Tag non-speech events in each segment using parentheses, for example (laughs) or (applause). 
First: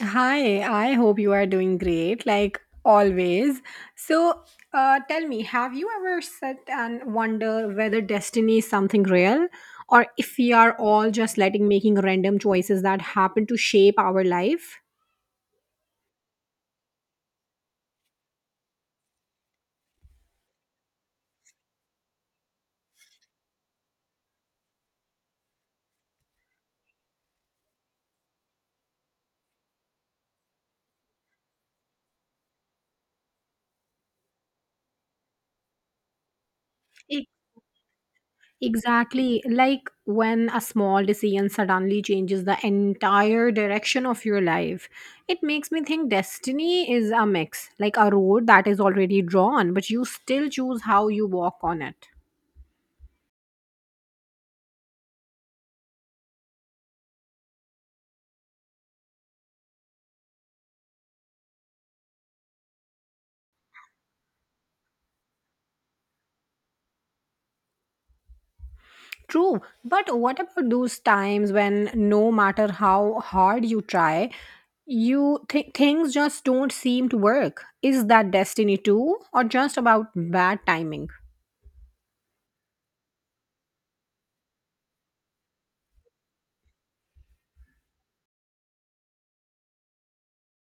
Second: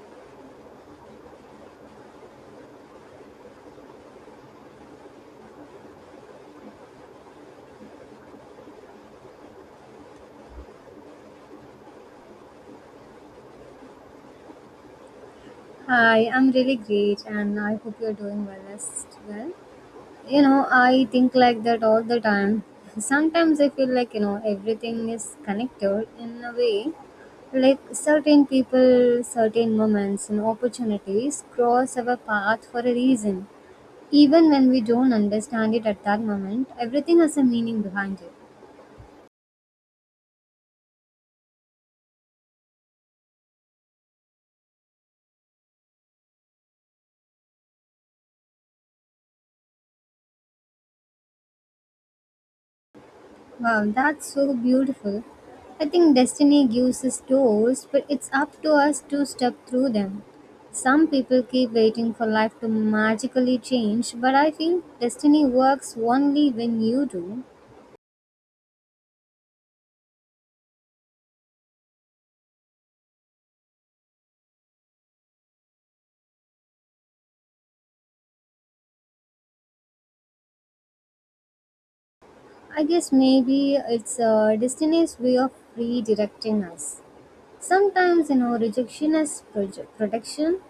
Hi, I hope you are doing great, like always. So, Tell me, have you ever sat and wonder whether destiny is something real, or if we are all just letting making random choices that happen to shape our life? Hi, I'm really great, and I hope you're doing well as well. You know, I think like that all the time. Sometimes I feel like, you know, everything is connected in a way. Like certain people, certain moments, and opportunities cross our path for a reason. Even when we don't understand it at that moment, everything E- has a meaning behind it. Exactly, like when a small decision suddenly changes the entire direction of your life. It makes me think destiny is a mix, like a road that is already drawn, but you still choose how you walk on it. Wow, that's so beautiful. I think destiny gives us doors, but it's up to us to step through them. Some people keep waiting for life to magically change, but I feel destiny works only when you do. True, but what about those times when no matter how hard you try, things just don't seem to work? Is that destiny too, or just about bad timing? I guess maybe it's destiny's way of redirecting us. Sometimes, you know, rejection is protection.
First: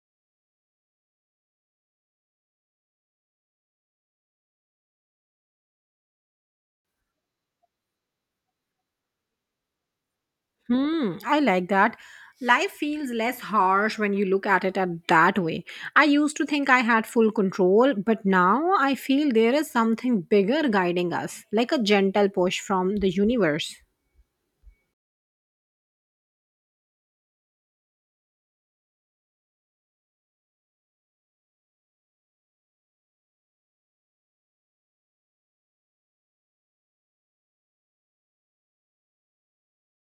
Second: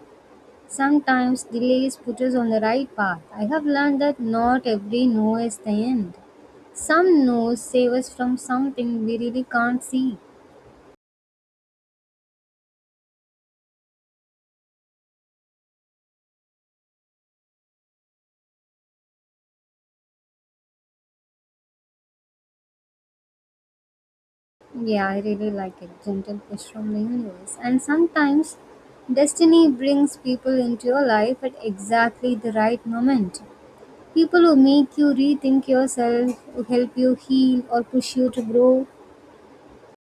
Sometimes delays put us on the right path. I have learned that not every no is the end. Some no's save us from something we really can't see. Hmm, I like that. Life feels less harsh when you look at it at that way. I used to think I had full control, but now I feel there is something bigger guiding us, like a gentle push from the universe. Yeah, I really like it. Gentle push from the universe. And sometimes destiny brings people into your life at exactly the right moment. People who make you rethink yourself, who help you heal or push you to grow.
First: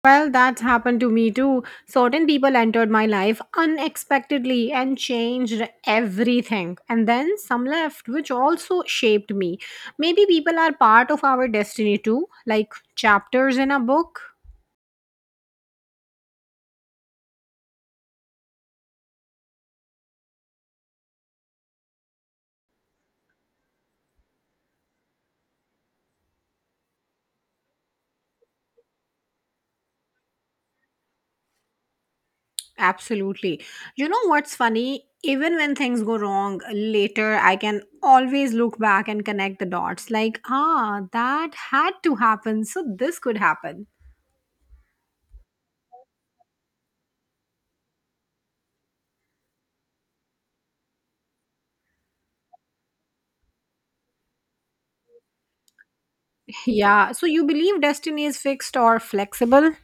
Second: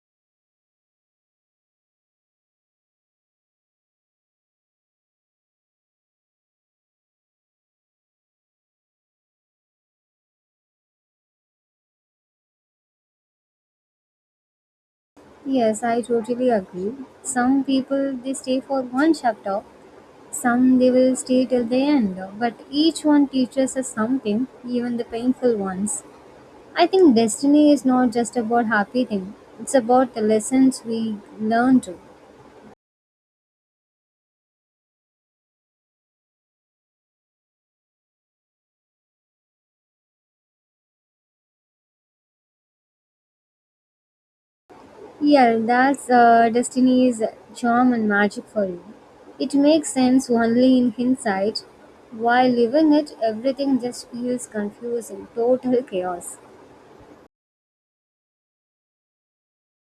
Well, that's happened to me too. Certain people entered my life unexpectedly and changed everything. And then some left, which also shaped me. Maybe people are part of our destiny too, like chapters in a book. Yes, I totally agree. Some people they stay for one chapter. Some they will stay till the end, but each one teaches us something, even the painful ones. I think destiny is not just about happy thing; it's about the lessons we learn too. Absolutely. You know what's funny? Even when things go wrong later, I can always look back and connect the dots. Like, ah, that had to happen, so this could happen. Yeah, that's destiny's charm and magic for you. It makes sense only in hindsight. While living it, everything just feels confusing, total chaos. (laughs) Yeah, so you believe destiny is fixed or flexible?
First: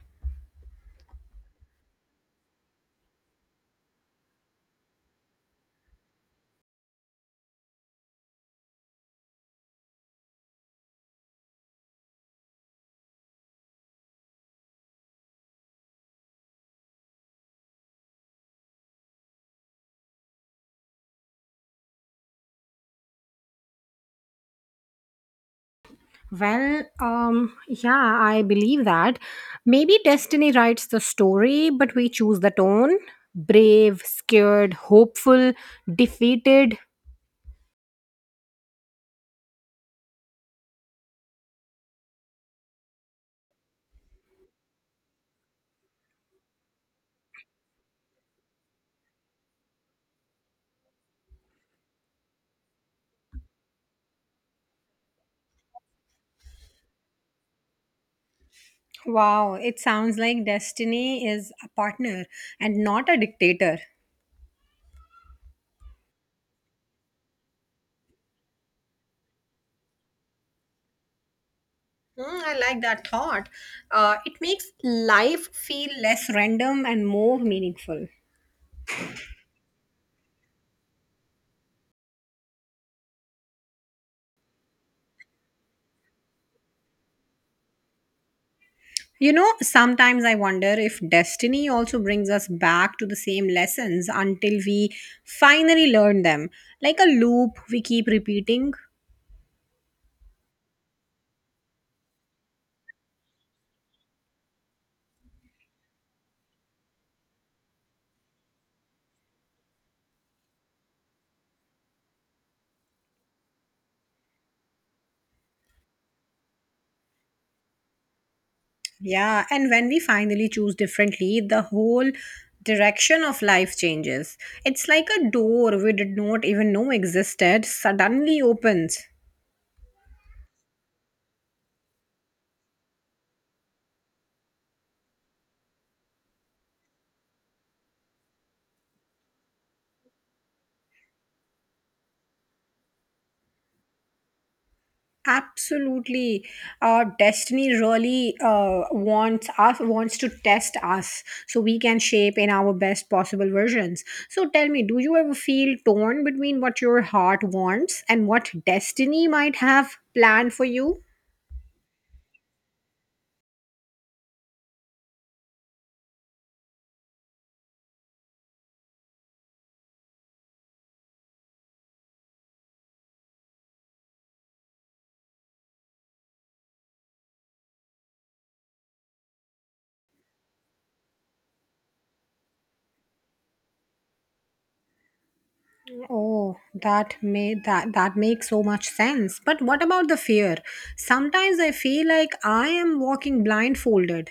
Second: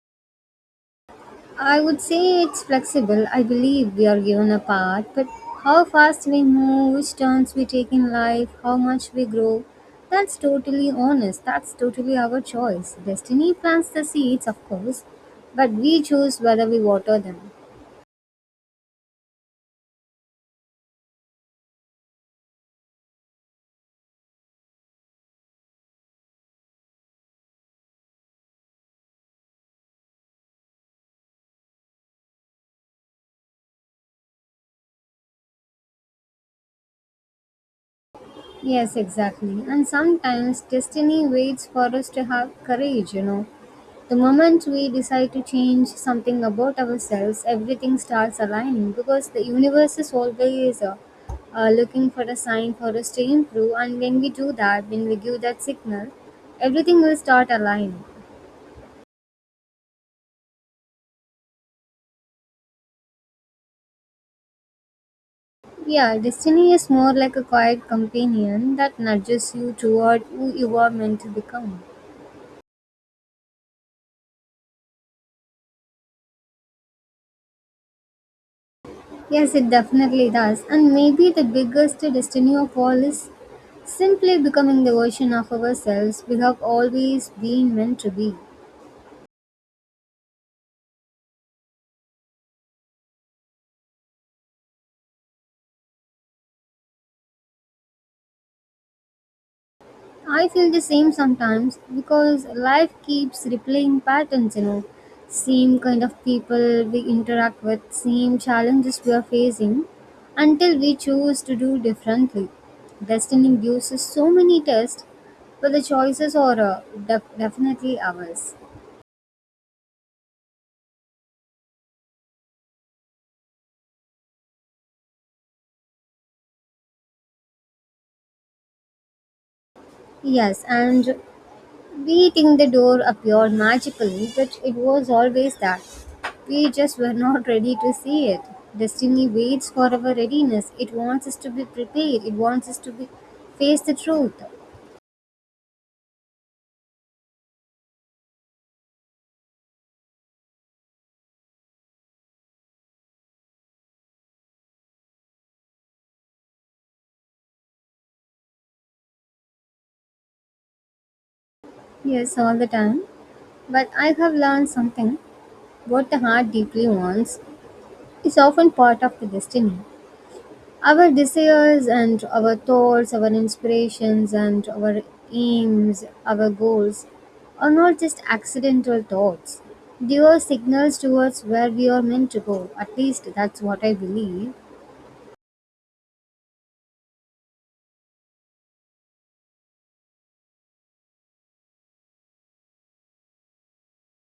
I would say it's flexible. I believe we are given a path, but how fast we move, which turns we take in life, how much we grow, that's totally honest. That's totally our choice. Destiny plants the seeds, of course, but we choose whether we water them. Well, yeah, I believe that. Maybe destiny writes the story, but we choose the tone. Brave, scared, hopeful, defeated. Yes, exactly. And sometimes destiny waits for us to have courage, you know. The moment we decide to change something about ourselves, everything starts aligning because the universe is always looking for a sign for us to improve. And when we do that, when we give that signal, everything will start aligning. Wow, it sounds like destiny is a partner and not a dictator. Yeah, destiny is more like a quiet companion that nudges you toward who you are meant to become. Hmm, I like that thought. It makes life feel less random and more meaningful. Yes, it definitely does. And maybe the biggest destiny of all is simply becoming the version of ourselves we have always been meant to be. You know, sometimes I wonder if destiny also brings us back to the same lessons until we finally learn them. Like a loop we keep repeating. I feel the same sometimes because life keeps replaying patterns, you know. Same kind of people we interact with, same challenges we are facing until we choose to do differently. Destiny gives us so many tests, but the choices are definitely ours. Yeah, and when we finally choose differently, the whole direction of life changes. It's like a door we did not even know existed suddenly opens. Yes, and beating the door appeared magically, but it was always that. We just were not ready to see it. Destiny waits for our readiness. It wants us to be prepared. It wants us to be face the truth. Absolutely. Destiny really wants to test us, so we can shape in our best possible versions. So tell me, do you ever feel torn between what your heart wants and what destiny might have planned for you? Yes, all the time. But I have learned something. What the heart deeply wants is often part of the destiny. Our desires and our thoughts, our inspirations and our aims, our goals are not just accidental thoughts. They are signals towards where we are meant to go. At least that's what I believe. Oh that may that that makes so much sense, but what about the fear? Sometimes I feel like I am walking blindfolded.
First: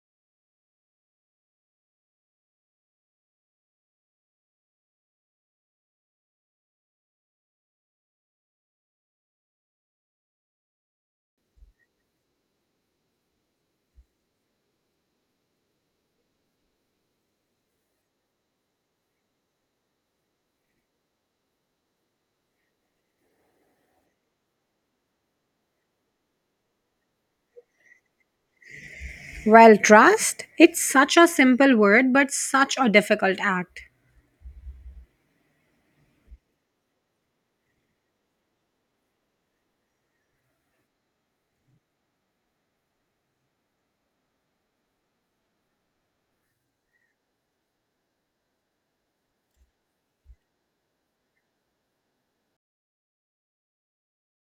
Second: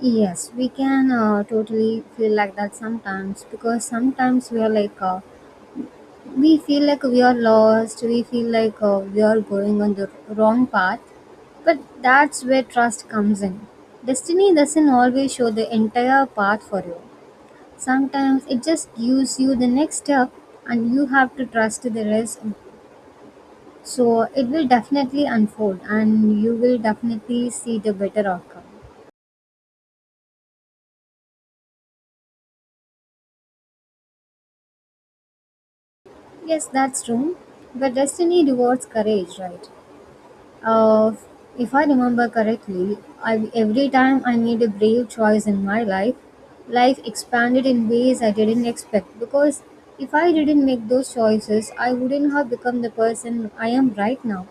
Yes, we can totally feel like that sometimes, because sometimes we are like, we feel like we are lost, we feel like we are going on the wrong path, but that's where trust comes in. Destiny doesn't always show the entire path for you. Sometimes it just gives you the next step, and you have to trust the rest. So it will definitely unfold and you will definitely see the better outcome. Well, trust, it's such a simple word but such a difficult act. Yes, that's true, but destiny rewards courage, right? Uh, if I remember correctly, every time I made a brave choice in my life, life expanded in ways I didn't expect. Because if I didn't make those choices, I wouldn't have become the person I am right now.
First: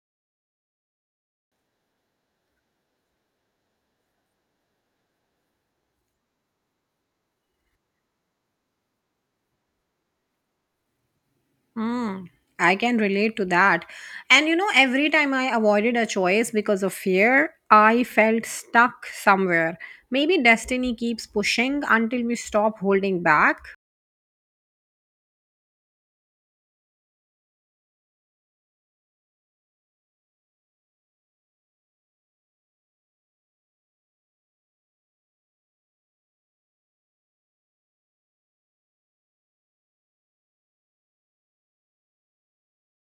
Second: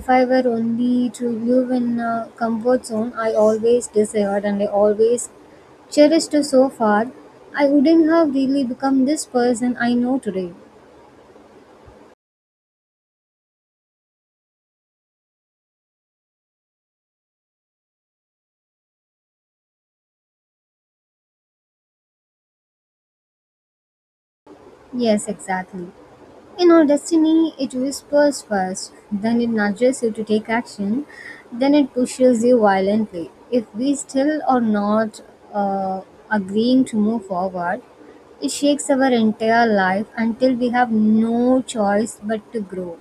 If I were only to live in a comfort zone I always desired and I always cherished so far, I wouldn't have really become this person I know today. Mm, I can relate to that. And you know, every time I avoided a choice because of fear, I felt stuck somewhere. Maybe destiny keeps pushing until we stop holding back. Yes, exactly. You know, destiny, it whispers first, then it nudges you to take action, then it pushes you violently. If we still are not uh, agreeing to move forward, it shakes our entire life until we have no choice but to grow.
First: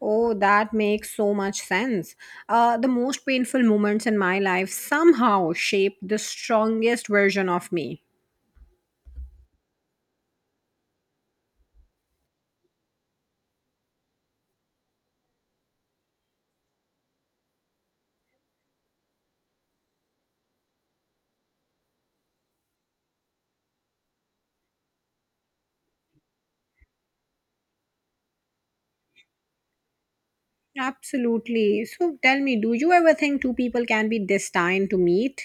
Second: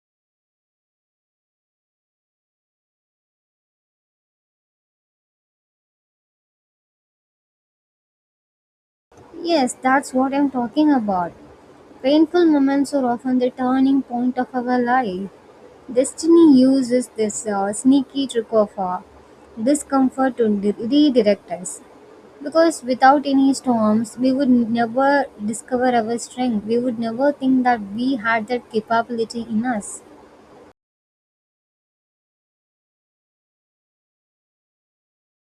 Oh, that makes so much sense. The most painful moments in my life somehow shape the strongest version of me. Yes, that's what I'm talking about. Painful moments are often the turning point of our life. Destiny uses this sneaky trick of discomfort to redirect us. Because without any storms, we would never discover our strength. We would never think that we had that capability in us. Absolutely. So tell me, do you ever think two people can be destined to meet?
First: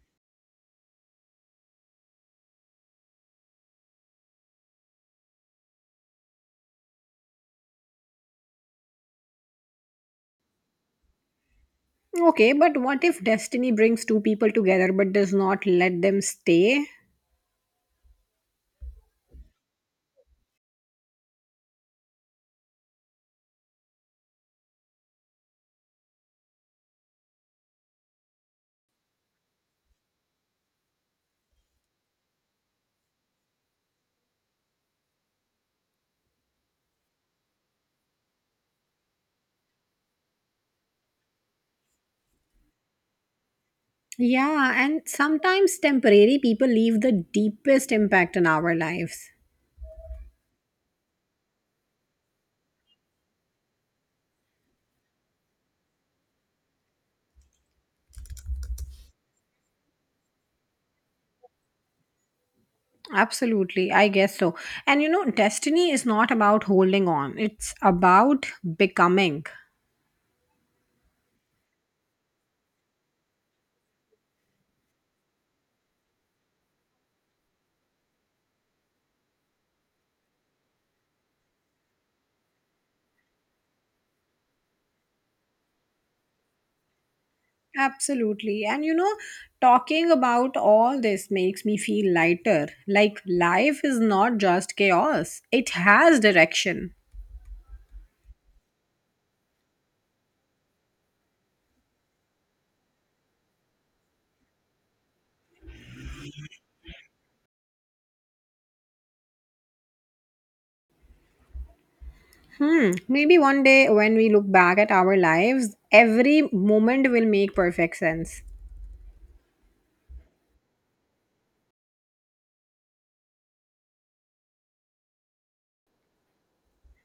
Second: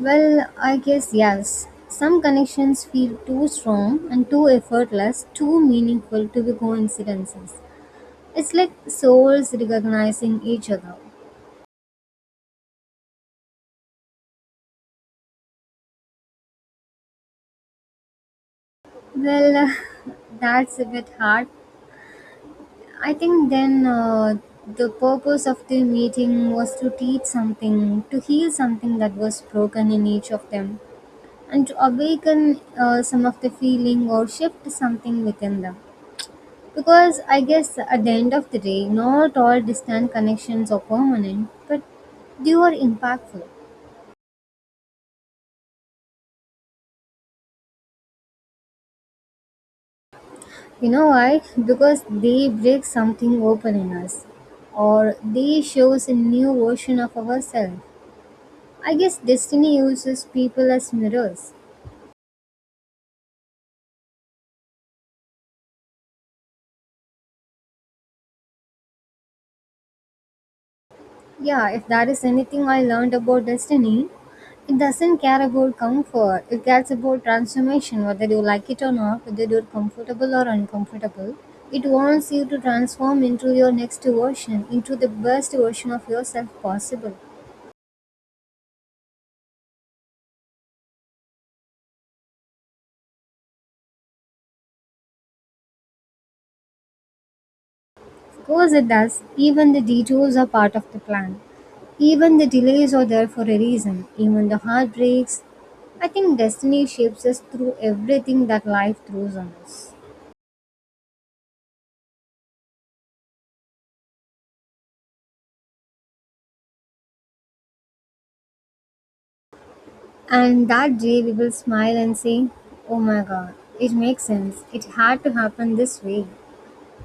Well, I guess yes. Some connections feel too strong and too effortless, too meaningful to be coincidences. It's like souls recognizing each other. Okay, but what if destiny brings two people together but does not let them stay? Well, (laughs) that's a bit hard. I think then the purpose of the meeting was to teach something, to heal something that was broken in each of them, and to awaken some of the feeling or shift something within them. Because I guess at the end of the day, not all distant connections are permanent, but they are impactful. Yeah, and sometimes temporary people leave the deepest impact in our lives. You know why? Because they break something open in us, or they shows a new version of ourselves. I guess destiny uses people as mirrors. Absolutely, I guess so. And you know, destiny is not about holding on, it's about becoming. Yeah, if there is anything I learned about destiny, it doesn't care about comfort. It cares about transformation, whether you like it or not, whether you're comfortable or uncomfortable. It wants you to transform into your next version, into the best version of yourself possible. Absolutely. And you know, talking about all this makes me feel lighter. Like, life is not just chaos, it has direction. Of course it does, even the detours are part of the plan. Even the delays are there for a reason, even the heartbreaks. I think destiny shapes us through everything that life throws on us. Hmm. Maybe one day when we look back at our lives, every moment will make perfect sense. And that day we will smile and say, oh my god, it makes sense. It had to happen this way.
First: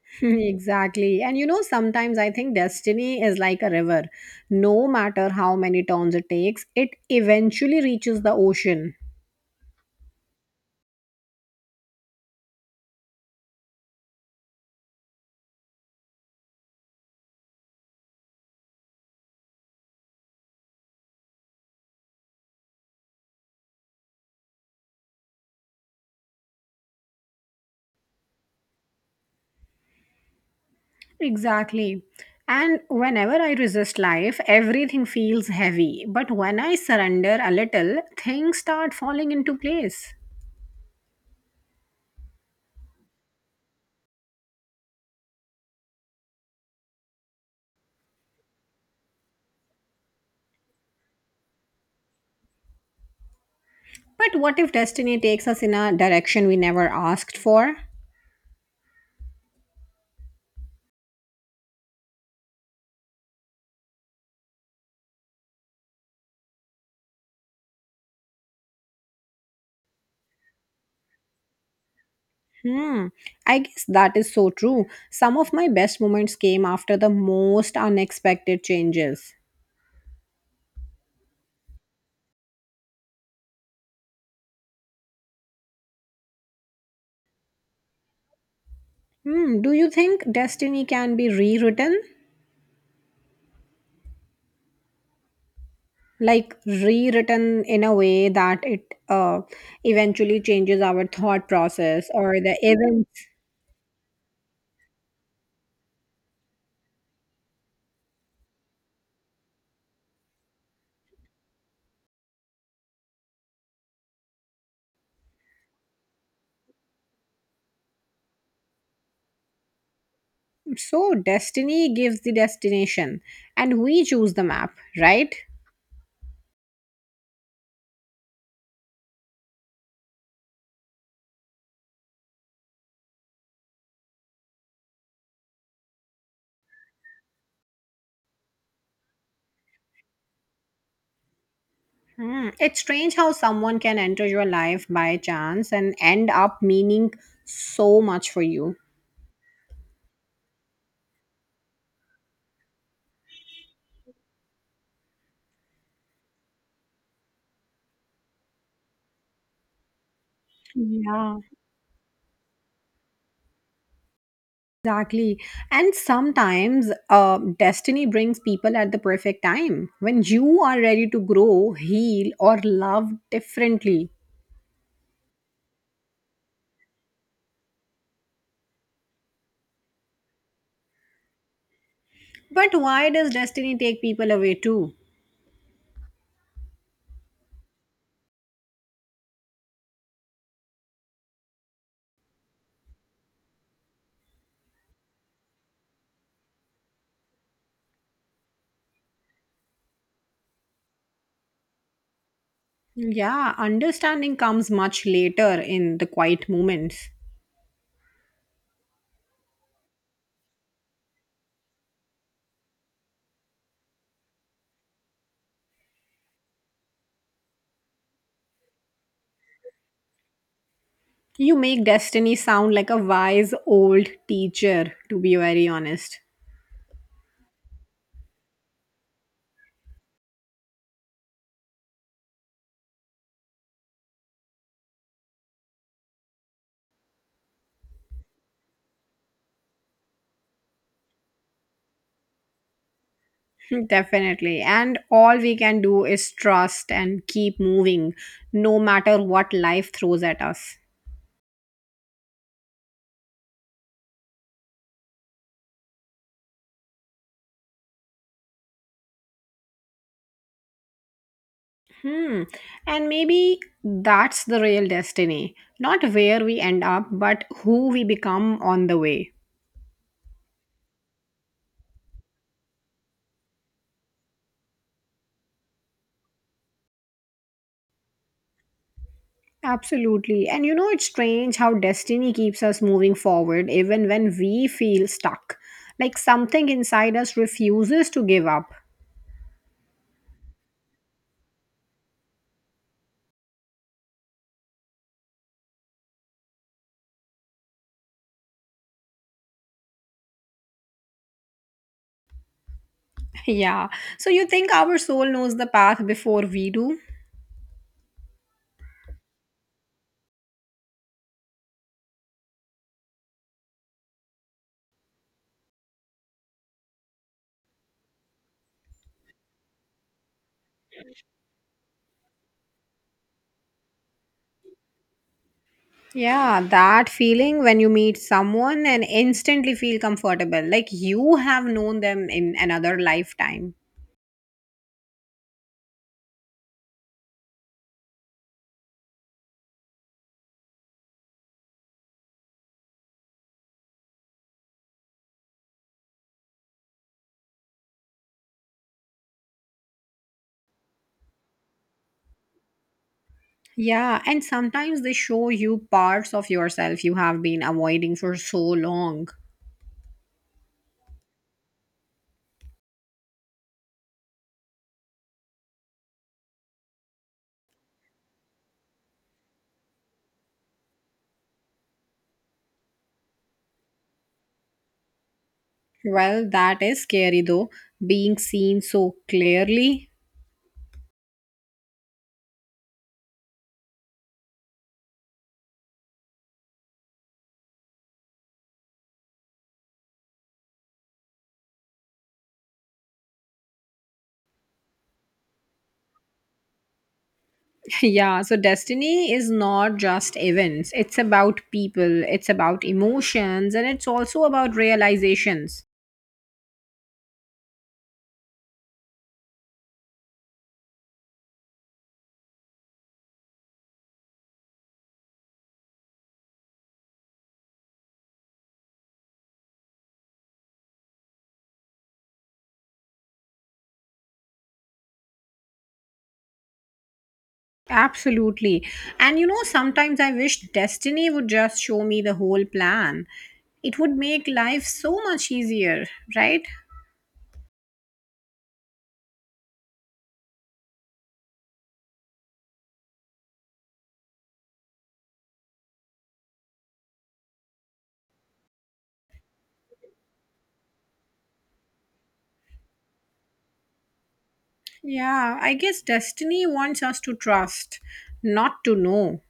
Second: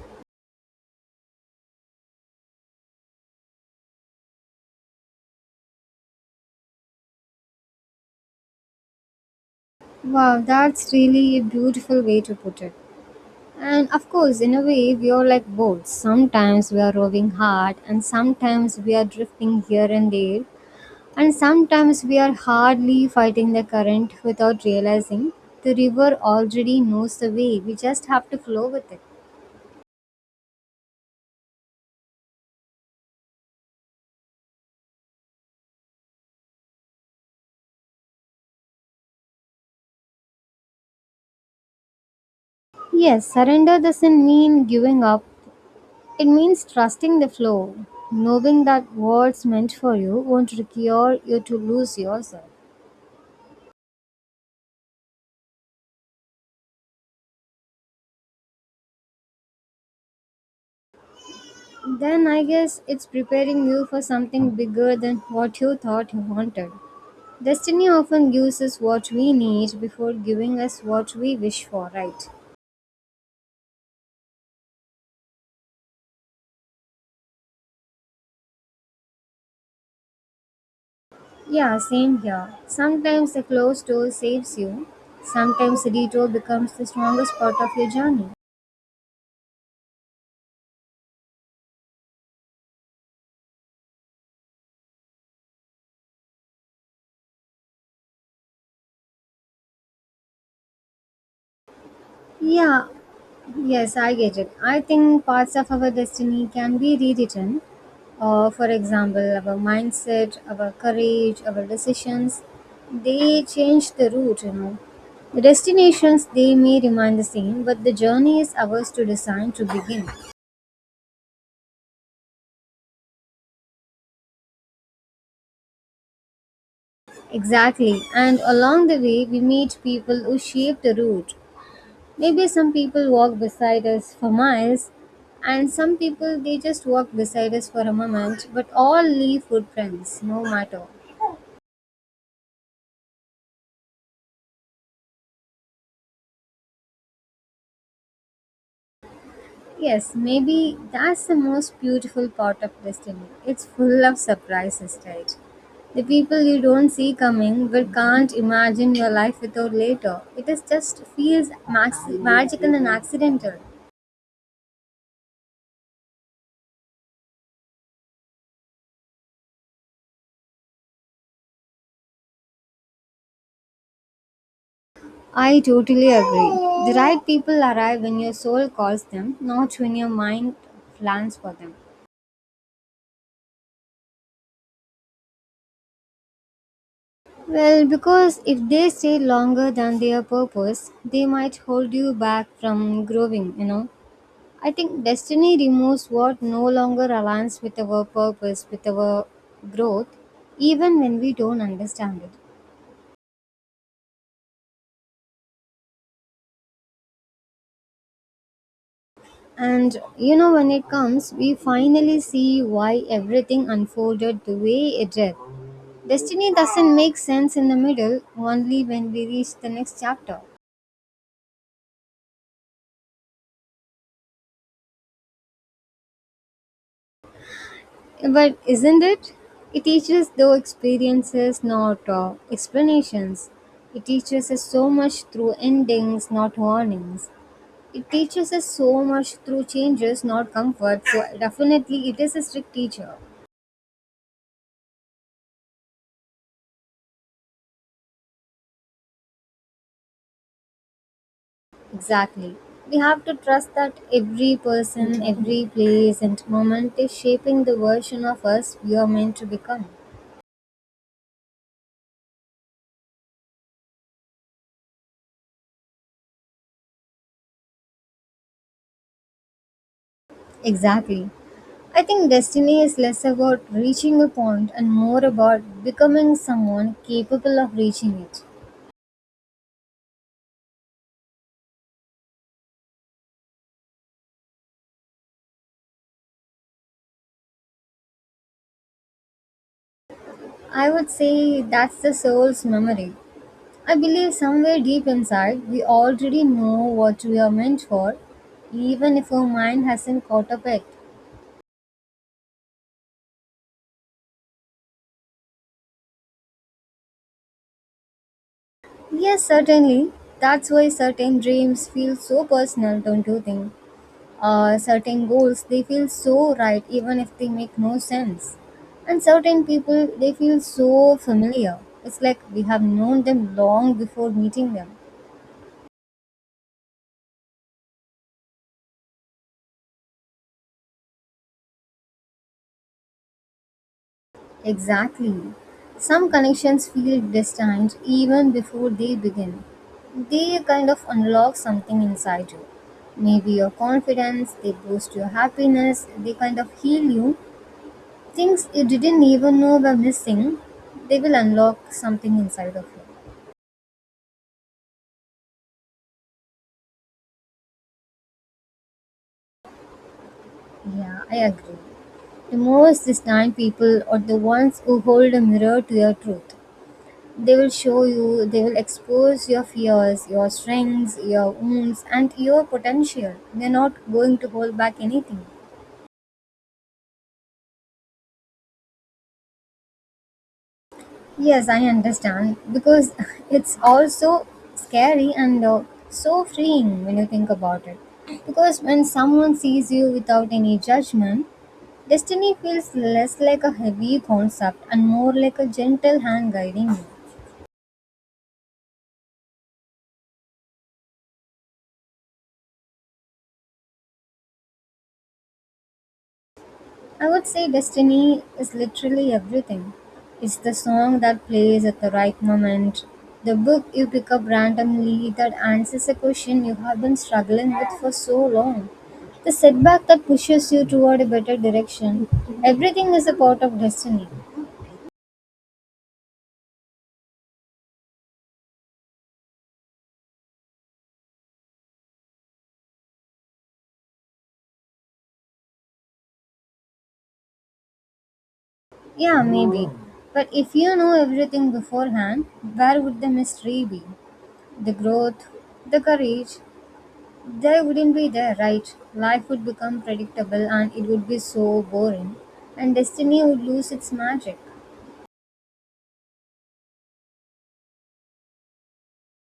(laughs) Exactly. And you know, sometimes I think destiny is like a river. No matter how many turns it takes, it eventually reaches the ocean. Wow, that's really a beautiful way to put it. And of course, in a way, we are like boats. Sometimes we are rowing hard, and sometimes we are drifting here and there. And sometimes we are hardly fighting the current without realizing the river already knows the way. We just have to flow with it. Exactly. And whenever I resist life, everything feels heavy. But when I surrender a little, things start falling into place. Yes, surrender doesn't mean giving up, it means trusting the flow. Knowing that what's meant for you won't require you to lose yourself. But what if destiny takes us in a direction we never asked for? Then I guess it's preparing you for something bigger than what you thought you wanted. Destiny often gives us what we need before giving us what we wish for, right? Hmm, I guess that is so true. Some of my best moments came after the most unexpected changes. Yeah, same here. Sometimes the closed door saves you. Sometimes the detour becomes the strongest part of your journey. Hmm, do you think destiny can be rewritten? Like rewritten in a way that it uh, eventually changes our thought process or the Yeah, events. yes, I get it. I think parts of our destiny can be rewritten. For example, our mindset, our courage, our decisions, they change the route, you know. The destinations they may remain the same, but the journey is ours to design to begin. So, destiny gives the destination and we choose the map, right? Exactly, and along the way, we meet people who shape the route. Maybe some people walk beside us for miles, and some people they just walk beside us for a moment, but all leave footprints, no matter. Hmm. It's strange how someone can enter your life by chance and end up meaning so much for you. Yes, maybe that's the most beautiful part of destiny. It's full of surprises, right? The people you don't see coming but can't imagine your life without later. It is just Yeah. feels magical and accidental. Exactly. And sometimes destiny brings people at the perfect time when you are ready to grow, heal, or love differently. I totally agree. The right people arrive when your soul calls them, not when your mind plans for them. But why does destiny take people away too? Well, because if they stay longer than their purpose, they might hold you back from growing, you know. I think destiny removes what no longer aligns with our purpose, with our growth, even when we don't understand it. Yeah, understanding comes much later in the quiet moments. And you know, when it comes, we finally see why everything unfolded the way it did. Destiny doesn't make sense in the middle, only when we reach the next chapter. You make destiny sound like a wise old teacher, to be very honest. But isn't it? It teaches though experiences, not explanations. It teaches us so much through endings, not warnings. It teaches us so much through changes, not comfort. So definitely, it is a strict teacher. (laughs) Definitely. And all we can do is trust and keep moving, no matter what life throws at us. Exactly. We have to trust that every person, every place, and moment is shaping the version of us we are meant to become. Hmm. And maybe that's the real destiny. Not where we end up, but who we become on the way. Exactly. I think destiny is less about reaching a point and more about becoming someone capable of reaching it. Absolutely. And you know, it's strange how destiny keeps us moving forward even when we feel stuck. Like something inside us refuses to give up. (laughs) I would say that's the soul's memory. I believe somewhere deep inside, we already know what we are meant for, even if our mind hasn't caught up yet. Yeah. So you think our soul knows the path before we do? Yes, certainly. That's why certain dreams feel so personal, don't you think? Certain goals they feel so right even if they make no sense, and certain people they feel so familiar, it's like we have known them long before meeting them. Yeah, that feeling when you meet someone and instantly feel comfortable, like you have known them in another lifetime. Exactly. Some connections feel distant even before they begin. They kind of unlock something inside you. Maybe your confidence they boost, your happiness they kind of heal you, things you didn't even know were missing, they will unlock something inside of you. Yeah, and sometimes they show you parts of yourself you have been avoiding for so long. Yeah, I agree. The most distant people are the ones who hold a mirror to your truth. They will show you, they will expose your fears, your strengths, your wounds, and your potential. They're not going to hold back anything. Well, that is scary though, being seen so clearly. (laughs) Yes, I understand because (laughs) it's also scary and so freeing when you think about it. Because when someone sees you without any judgment, destiny feels less like a heavy concept and more like a gentle hand guiding you. Yeah, so destiny is not just events, it's about people, it's about emotions, and it's also about realizations. I would say destiny is literally everything. It's the song that plays at the right moment, the book you pick up randomly that answers a question you have been struggling with for so long, the setback that pushes you toward a better direction. Everything is a part of destiny. Absolutely. And you know, sometimes I wish destiny would just show me the whole plan. It would make life so much easier, right? Yeah, maybe. But if you know everything beforehand, where would the mystery be? The growth, the courage, they wouldn't be there, right? Life would become predictable and it would be so boring, and destiny would lose its magic. Yeah, I guess destiny wants us to trust, not to know.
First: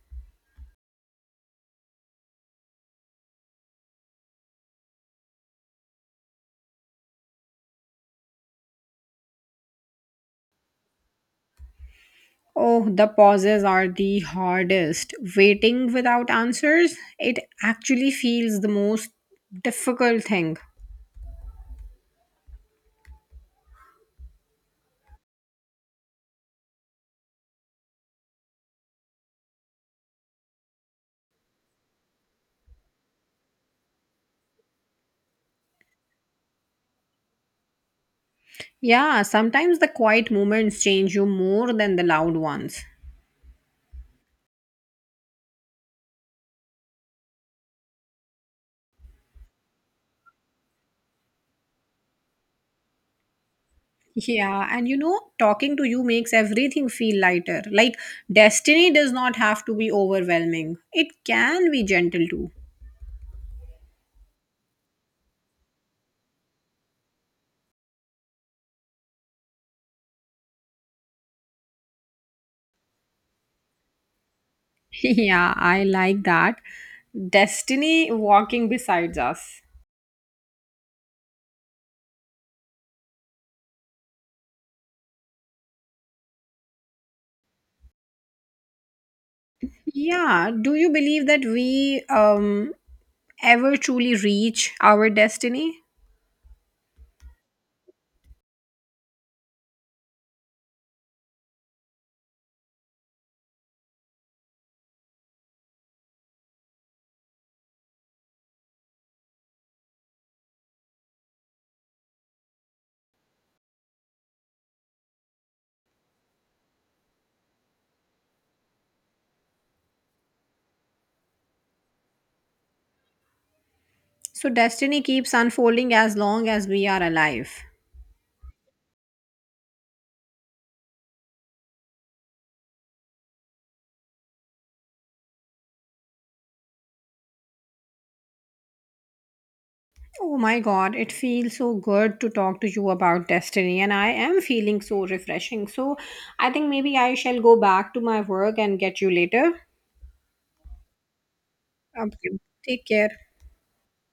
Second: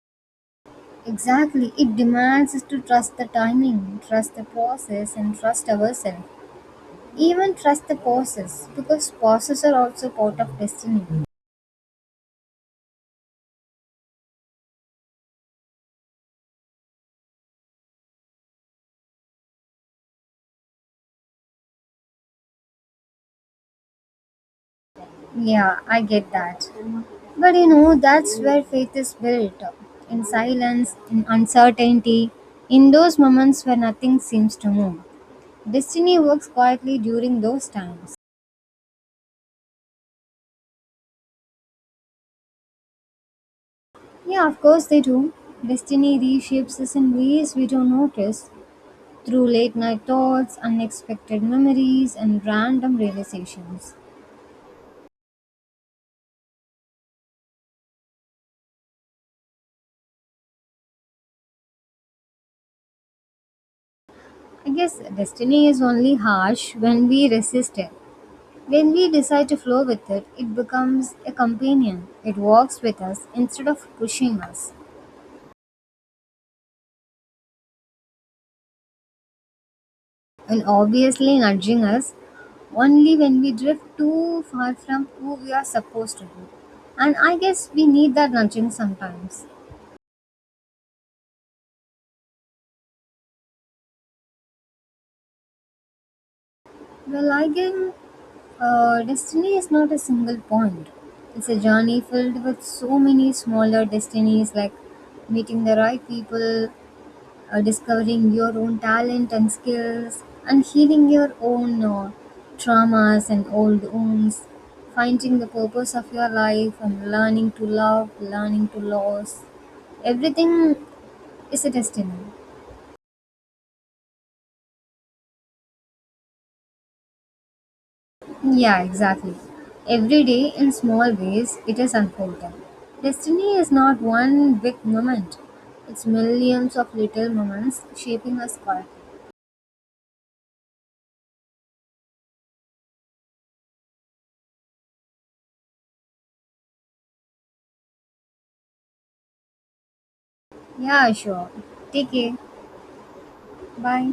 Exactly, it demands us to trust the timing, trust the process, and trust ourselves. Even trust the pauses, because pauses are also part of destiny. Oh, the pauses are the hardest. Waiting without answers, it actually feels the most difficult thing. Yeah, I get that. But you know, that's where faith is built up, in silence, in uncertainty, in those moments where nothing seems to move. Destiny works quietly during those times. Yeah, sometimes the quiet moments change you more than the loud ones. Yeah, of course they do. Destiny reshapes us in ways we don't notice through late night thoughts, unexpected memories, and random realizations. Yeah, and you know, talking to you makes everything feel lighter. Like, destiny does not have to be overwhelming, it can be gentle too. I guess destiny is only harsh when we resist it. When we decide to flow with it, it becomes a companion. It walks with us instead of pushing us. (laughs) Yeah, I like that. Destiny walking beside us. And obviously nudging us only when we drift too far from who we are supposed to be. And I guess we need that nudging sometimes. Yeah. Do you believe that we ever truly reach our destiny? Well, I guess destiny is not a single point. It's a journey filled with so many smaller destinies, like meeting the right people, discovering your own talent and skills, and healing your own traumas and old wounds, finding the purpose of your life, and learning to love, learning to lose. Everything is a destiny. So, destiny keeps unfolding as long as we are alive. Yeah, exactly. Every day in small ways it is unfolding. Destiny is not one big moment, it's millions of little moments shaping us quietly. Oh my god, it feels so good to talk to you about destiny, and I am feeling so refreshing. So, I think maybe I shall go back to my work and get you later. Yeah, sure. Take care. Okay. Take care. Bye.